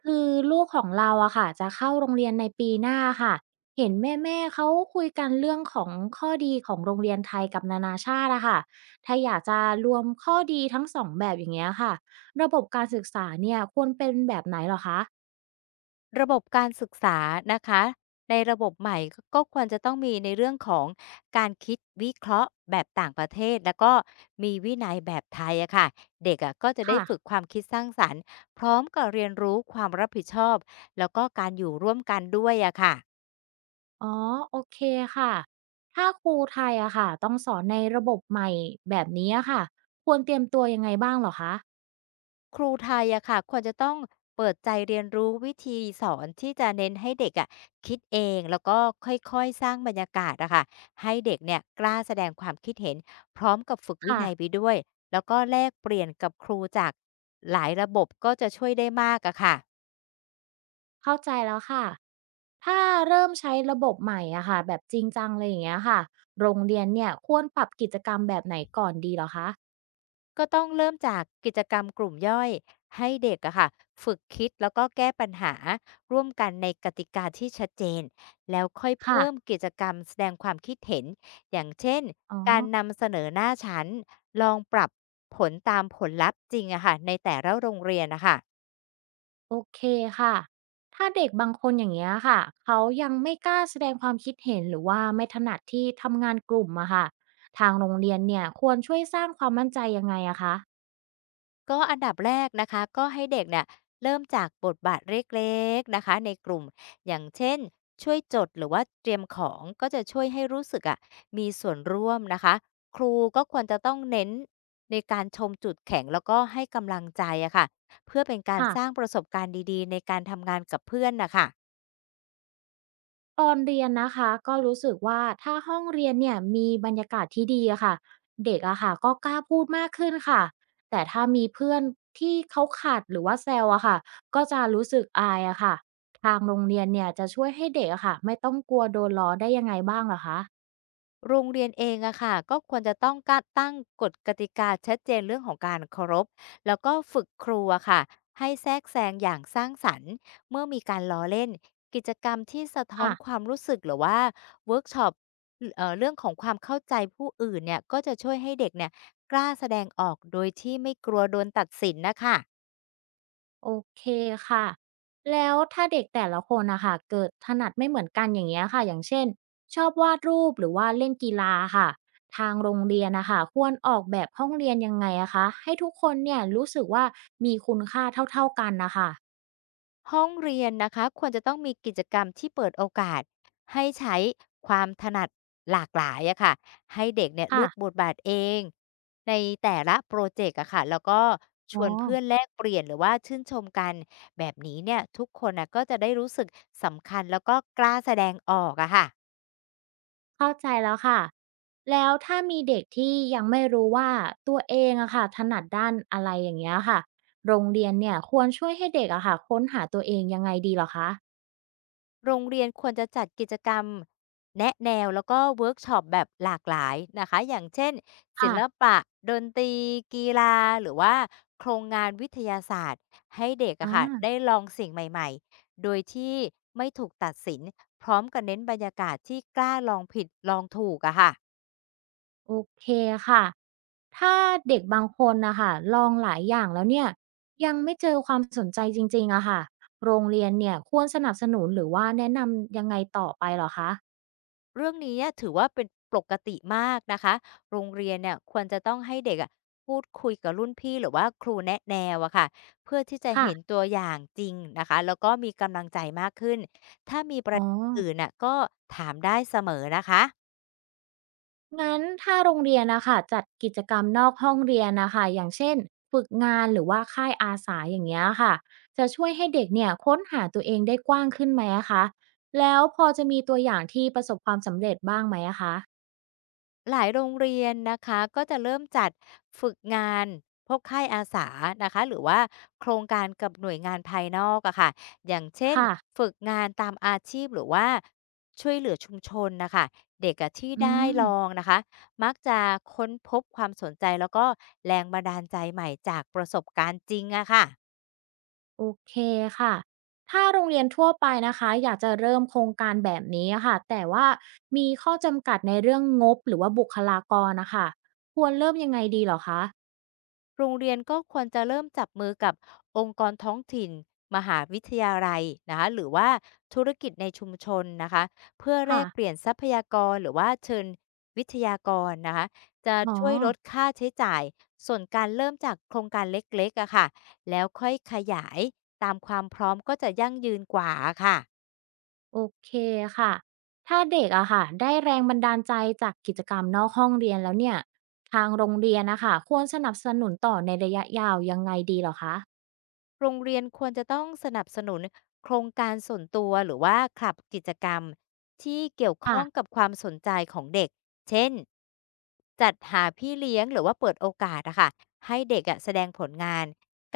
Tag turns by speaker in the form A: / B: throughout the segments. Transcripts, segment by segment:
A: คือลูกของเราอะค่ะจะเข้าโรงเรียนในปีหน้าค่ะเห็นแม่ๆเขาคุยกันเรื่องของข้อดีของโรงเรียนไทยกับนานาชาติอะค่ะถ้าอยากจะรวมข้อดีทั้งสองแบบอย่างเงี้ยค่ะระบบการศึกษาเนี่ยควรเป็นแบบไหนเหรอคะ
B: ระบบการศึกษานะคะในระบบใหม่ก็ควรจะต้องมีในเรื่องของการคิดวิเคราะห์แบบต่างประเทศแล้วก็มีวินัยแบบไทยอะค่ะเด็กอะก็จะได้
A: ค่ะ
B: ฝึกความคิดสร้างสรรค์พร้อมกับเรียนรู้ความรับผิดชอบแล้วก็การอยู่ร่วมกันด้วยอะค่ะ
A: อ๋อโอเคค่ะถ้าครูไทยอะค่ะต้องสอนในระบบใหม่แบบนี้อะค่ะควรเตรียมตัวยังไงบ้างเหรอคะ
B: ครูไทยอะค่ะควรจะต้องเปิดใจเรียนรู้วิธีสอนที่จะเน้นให้เด็กอะคิดเองแล้วก็ค่อยๆสร้างบรรยากาศอะค่ะให้เด็กเนี่ยกล้าแสดงความคิดเห็นพร้อมกับฝึกวิ
A: ค่ะ
B: นัยไปด้วยแล้วก็แลกเปลี่ยนกับครูจากหลายระบบก็จะช่วยได้มากอะค่ะ
A: เข้าใจแล้วค่ะ ถ้าเริ่มใช้ระบบใหม่อะค่ะแบบจริงจังเลยอย่างเงี้ยค่ะโรงเรียนเนี่ยควรปรับกิจกรรมแบบไหนก่อนดีเหรอคะ
B: ก็ต้องเริ่มจากกิจกรรมกลุ่มย่อยให้เด็กอะค่ะฝึกคิดแล้วก็แก้ปัญหาร่วมกันในกติกาที่ชัดเจนแล้วค่อย
A: ค่ะ
B: เพิ่มกิจกรรมแสดงความคิดเห็นอย่างเช่น
A: อ๋อ
B: การนำเสนอหน้าชั้นลองปรับผลตามผลลัพธ์จริงอะค่ะในแต่ละโรงเรียนนะคะ
A: โอเคค่ะถ้าเด็กบางคนอย่างเงี้ยค่ะเขายังไม่กล้าแสดงความคิดเห็นหรือว่าไม่ถนัดที่ทำงานกลุ่มอะค่ะทางโรงเรียนเนี่ยควรช่วยสร้างความมั่นใจยังไงอะคะ
B: ก็อันดับแรกนะคะก็ให้เด็กเนี่ยเริ่มจากบทบาทเล็กๆนะคะในกลุ่มอย่างเช่นช่วยจดหรือว่าเตรียมของก็จะช่วยให้รู้สึกอะมีส่วนร่วมนะคะครูก็ควรจะต้องเน้นในการชมจุดแข็งแล้วก็ให้กำลังใจอะค่ะเพื่อเป็นการ
A: ค่ะ
B: สร้างประสบการณ์ดีๆในการทำงานกับเพื่อนนะคะ
A: ตอนเรียนนะคะก็รู้สึกว่าถ้าห้องเรียนเนี่ยมีบรรยากาศที่ดีอะค่ะเด็กอะค่ะก็กล้าพูดมากขึ้นค่ะแต่ถ้ามีเพื่อนที่เขาขัดหรือว่าแซวอะค่ะก็จะรู้สึกอายอะค่ะทางโรงเรียนเนี่ยจะช่วยให้เด็กอะค่ะไม่ต้องกลัวโดนล้อได้ยังไงบ้างเหรอคะ
B: โรงเรียนเองอะค่ะก็ควรจะต้องกะตั้งกฎกติกาชัดเจนเรื่องของการเคารพแล้วก็ฝึกครูอะค่ะให้แทรกแซงอย่างสร้างสรรค์เมื่อมีการล้อเล่นกิจกรรมที่สะท้อน
A: ค่ะ
B: ความรู้สึกหรือว่าเวิร์กช็อปเรื่องของความเข้าใจผู้อื่นเนี่ยก็จะช่วยให้เด็กเนี่ยกล้าแสดงออกโดยที่ไม่กลัวโดนตัดสินนะคะ
A: โอเคค่ะแล้วถ้าเด็กแต่ละคนนะคะเกิดถนัดไม่เหมือนกันอย่างเงี้ยค่ะอย่างเช่นชอบวาดรูปหรือว่าเล่นกีฬาค่ะทางโรงเรียนนะคะควรออกแบบห้องเรียนยังไงอะคะให้ทุกคนเนี่ยรู้สึกว่ามีคุณค่าเท่าๆกันนะคะ
B: ห้องเรียนนะคะควรจะต้องมีกิจกรรมที่เปิดโอกาสให้ใช้ความถนัดหลากหลายอะค่ะให้เด็กเนี่ยเลื
A: ค่ะ
B: อกบทบาทเองในแต่ละโปรเจกต์อะค่ะแล้วก็ช
A: อ๋อ
B: วนเพื่อนแลกเปลี่ยนหรือว่าชื่นชมกันแบบนี้เนี่ยทุกคนนะก็จะได้รู้สึกสำคัญแล้วก็กล้าแสดงออกอะค่ะ
A: เข้าใจแล้วค่ะแล้วถ้ามีเด็กที่ยังไม่รู้ว่าตัวเองอะค่ะถนัดด้านอะไรอย่างเงี้ยค่ะโรงเรียนเนี่ยควรช่วยให้เด็กอะค่ะค้นหาตัวเองยังไงดีเหรอคะ
B: โรงเรียนควรจะจัดกิจกรรมแนะแนวแล้วก็เวิร์กช็อปแบบหลากหลายนะคะอย่างเช่นศิ
A: ค่ะ
B: ลปะดนตรีกีฬาหรือว่าโครงงานวิทยาศาสตร์ให้เด็กอะค่ะ
A: อ่า
B: ได้ลองสิ่งใหม่ๆโดยที่ไม่ถูกตัดสินพร้อมกับเน้นบรรยากาศที่กล้าลองผิดลองถูกอะค่ะ
A: โอเคค่ะ ถ้าเด็กบางคนนะคะลองหลายอย่างแล้วเนี่ยยังไม่เจอความสนใจจริงๆอะค่ะโรงเรียนเนี่ยควรสนับสนุนหรือว่าแนะนำยังไงต่อไปเหรอคะ
B: เรื่องนี้เนี่ยถือว่าเป็นปกติมากนะคะ โรงเรียนเนี่ยควรจะต้องให้เด็กอะพูดคุยกับรุ่นพี่หรือว่าครูแนะแนวอะค่ะเพื่อที่จะ
A: ค่ะ
B: เห็นตัวอย่างจริงนะคะแล้วก็มีกำลังใจมากขึ้นถ้ามีประ
A: อ๋อ
B: เด็นอื่นน่ะก็ถามได้เสมอนะคะ
A: งั้นถ้าโรงเรียนนะคะจัดกิจกรรมนอกห้องเรียนนะคะอย่างเช่นฝึกงานหรือว่าค่ายอาสาอย่างเงี้ยค่ะจะช่วยให้เด็กเนี่ยค้นหาตัวเองได้กว้างขึ้นไหมอะคะแล้วพอจะมีตัวอย่างที่ประสบความสำเร็จบ้างไหมอะคะ
B: หลายโรงเรียนนะคะก็จะเริ่มจัดฝึกงานพวกค่ายอาสานะคะหรือว่าโครงการกับหน่วยงานภายนอกอะค่ะอย่างเช่น
A: ค่ะ
B: ฝึกงานตามอาชีพหรือว่าช่วยเหลือชุมชนนะคะเด็กอะที่
A: อื
B: ได้
A: ม
B: ลองนะคะมักจะค้นพบความสนใจแล้วก็แรงบันดาลใจใหม่จากประสบการณ์จริงอะค่ะ
A: โอเคค่ะ ถ้าโรงเรียนทั่วไปนะคะอยากจะเริ่มโครงการแบบนี้ะค่ะแต่ว่ามีข้อจำกัดในเรื่องงบหรือว่าบุคลากรนะคะ ควรเริ่มยังไงดีเหรอคะ
B: โรงเรียนก็ควรจะเริ่มจับมือกับองค์กรท้องถิ่นมหาวิทยาลัยนะคะหรือว่าธุรกิจในชุมชนนะคะเพื่อแล
A: ค่ะ
B: กเปลี่ยนทรัพยากรหรือว่าเชิญวิทยากรนะคะจะ
A: อ๋อ
B: ช่วยลดค่าใช้จ่ายส่วนการเริ่มจากโครงการเล็กๆอะค่ะแล้วค่อยขยายตามความพร้อมก็จะยั่งยืนกว่าค่ะ
A: โอเคค่ะถ้าเด็กอะค่ะได้แรงบันดาลใจจากกิจกรรมนอกห้องเรียนแล้วเนี่ยทางโรงเรียนนะคะควรสนับสนุนต่อในระยะยาวยังไงดีเหรอคะ
B: โรงเรียนควรจะต้องสนับสนุนโครงการส่วนตัวหรือว่าคลับกิจกรรมที่เกี่ยวข้อง
A: ค่ะ
B: กับความสนใจของเด็กเช่นจัดหาพี่เลี้ยงหรือว่าเปิดโอกาสอะค่ะให้เด็กอะแสดงผลงาน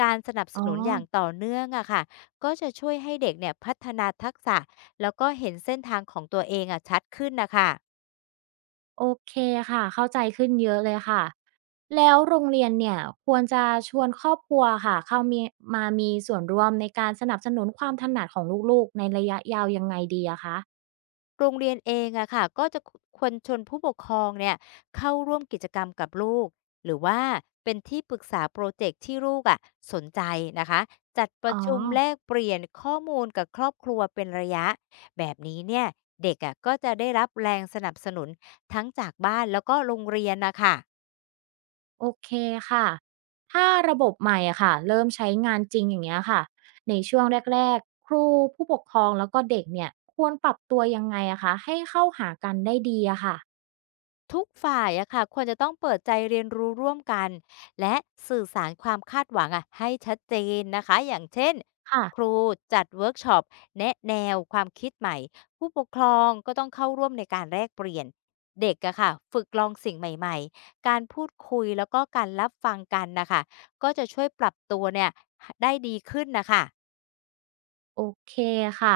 B: การสนับส
A: อ๋อ
B: นุนอย่างต่อเนื่องอะค่ะก็จะช่วยให้เด็กเนี่ยพัฒนาทักษะแล้วก็เห็นเส้นทางของตัวเองอะชัดขึ้นนะคะ
A: โอเคค่ะเข้าใจขึ้นเยอะเลยค่ะแล้วโรงเรียนเนี่ยควรจะชวนครอบครัวค่ะเข้ามีมามีส่วนร่วมในการสนับสนุนความถนัดของลูกๆในระยะยาวยังไงดีอะคะ
B: โรงเรียนเองอะค่ะก็จะควรชวนผู้ปกครองเนี่ยเข้าร่วมกิจกรรมกับลูกหรือว่าเป็นที่ปรึกษาโปรเจกต์ที่ลูกอะสนใจนะคะจัดป
A: อ๋
B: ระ
A: อ
B: ชุมแลกเปลี่ยนข้อมูลกับครอบครัวเป็นระยะแบบนี้เนี่ยเด็กอะก็จะได้รับแรงสนับสนุนทั้งจากบ้านแล้วก็โรงเรียนนะคะ
A: โอเคค่ะถ้าระบบใหม่อะค่ะเริ่มใช้งานจริงอย่างเงี้ยค่ะในช่วงแรกๆครูผู้ปกครองแล้วก็เด็กเนี่ยควรปรับตัวยังไงอะคะให้เข้าหากันได้ดีอะค่ะ
B: ทุกฝ่ายอะค่ะควรจะต้องเปิดใจเรียนรู้ร่วมกันและสื่อสารความคาดหวังอะให้ชัดเจนนะคะอย่างเช่น
A: ค่ะ
B: ครูจัดเวิร์กช็อปแนะแนวความคิดใหม่ผู้ปกครองก็ต้องเข้าร่วมในการแลกเปลี่ยนเด็กอะค่ะฝึกลองสิ่งใหม่ๆการพูดคุยแล้วก็การรับฟังกันนะคะก็จะช่วยปรับตัวเนี่ยได้ดีขึ้นนะคะ
A: โอเคค่ะ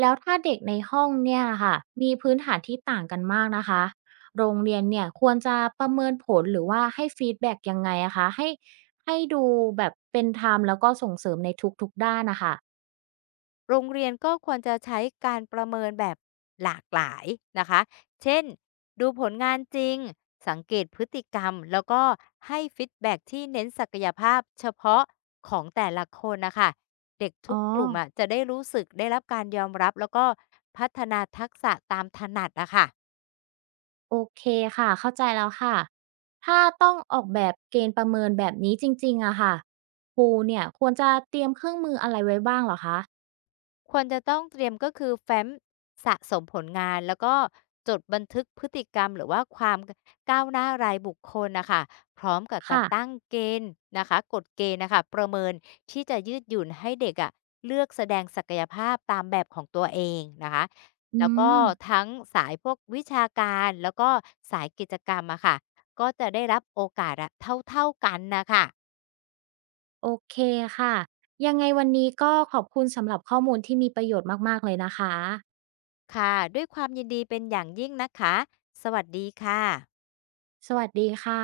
A: แล้วถ้าเด็กในห้องเนี่ยค่ะมีพื้นฐานที่ต่างกันมากนะคะโรงเรียนเนี่ยควรจะประเมินผลหรือว่าให้ฟีดแบ็กยังไงอะคะให้ให้ดูแบบเป็นธรรมแล้วก็ส่งเสริมในทุกๆด้านนะคะ
B: โรงเรียนก็ควรจะใช้การประเมินแบบหลากหลายนะคะเช่นดูผลงานจริงสังเกตพฤติกรรมแล้วก็ให้ฟีดแบ็กที่เน้นศักยภาพเฉพาะของแต่ละคนนะคะเด็กทุ
A: อ๋อ
B: กกลุ่มอ่ะจะได้รู้สึกได้รับการยอมรับแล้วก็พัฒนาทักษะตามถนัดนะคะ
A: โอเคค่ะเข้าใจแล้วค่ะ ถ้าต้องออกแบบเกณฑ์ประเมินแบบนี้จริงๆอะค่ะครูเนี่ยควรจะเตรียมเครื่องมืออะไรไว้บ้างเหรอคะ
B: ควรจะต้องเตรียมก็คือแฟ้มสะสมผลงานแล้วก็จดบันทึกพฤติกรรมหรือว่าความก้าวหน้ารายบุคคลนะคะพร้อมกับการตั้
A: ค่ะ
B: งเกณฑ์นะคะกฎเกณฑ์นะคะประเมินที่จะยืดหยุ่นให้เด็กอะเลือกแสดงศักยภาพตามแบบของตัวเองนะคะ
A: อื
B: แล้วก็
A: ม
B: ทั้งสายพวกวิชาการแล้วก็สายกิจกรรมอะค่ะก็จะได้รับโอกาสอะเท่าๆกันนะคะ
A: โอเคค่ะ ยังไงวันนี้ก็ขอบคุณสำหรับข้อมูลที่มีประโยชน์มากๆเลยนะคะ
B: ค่ะด้วยความยินดีเป็นอย่างยิ่งนะคะสวัสดีค่ะ
A: สวัสดีค่ะ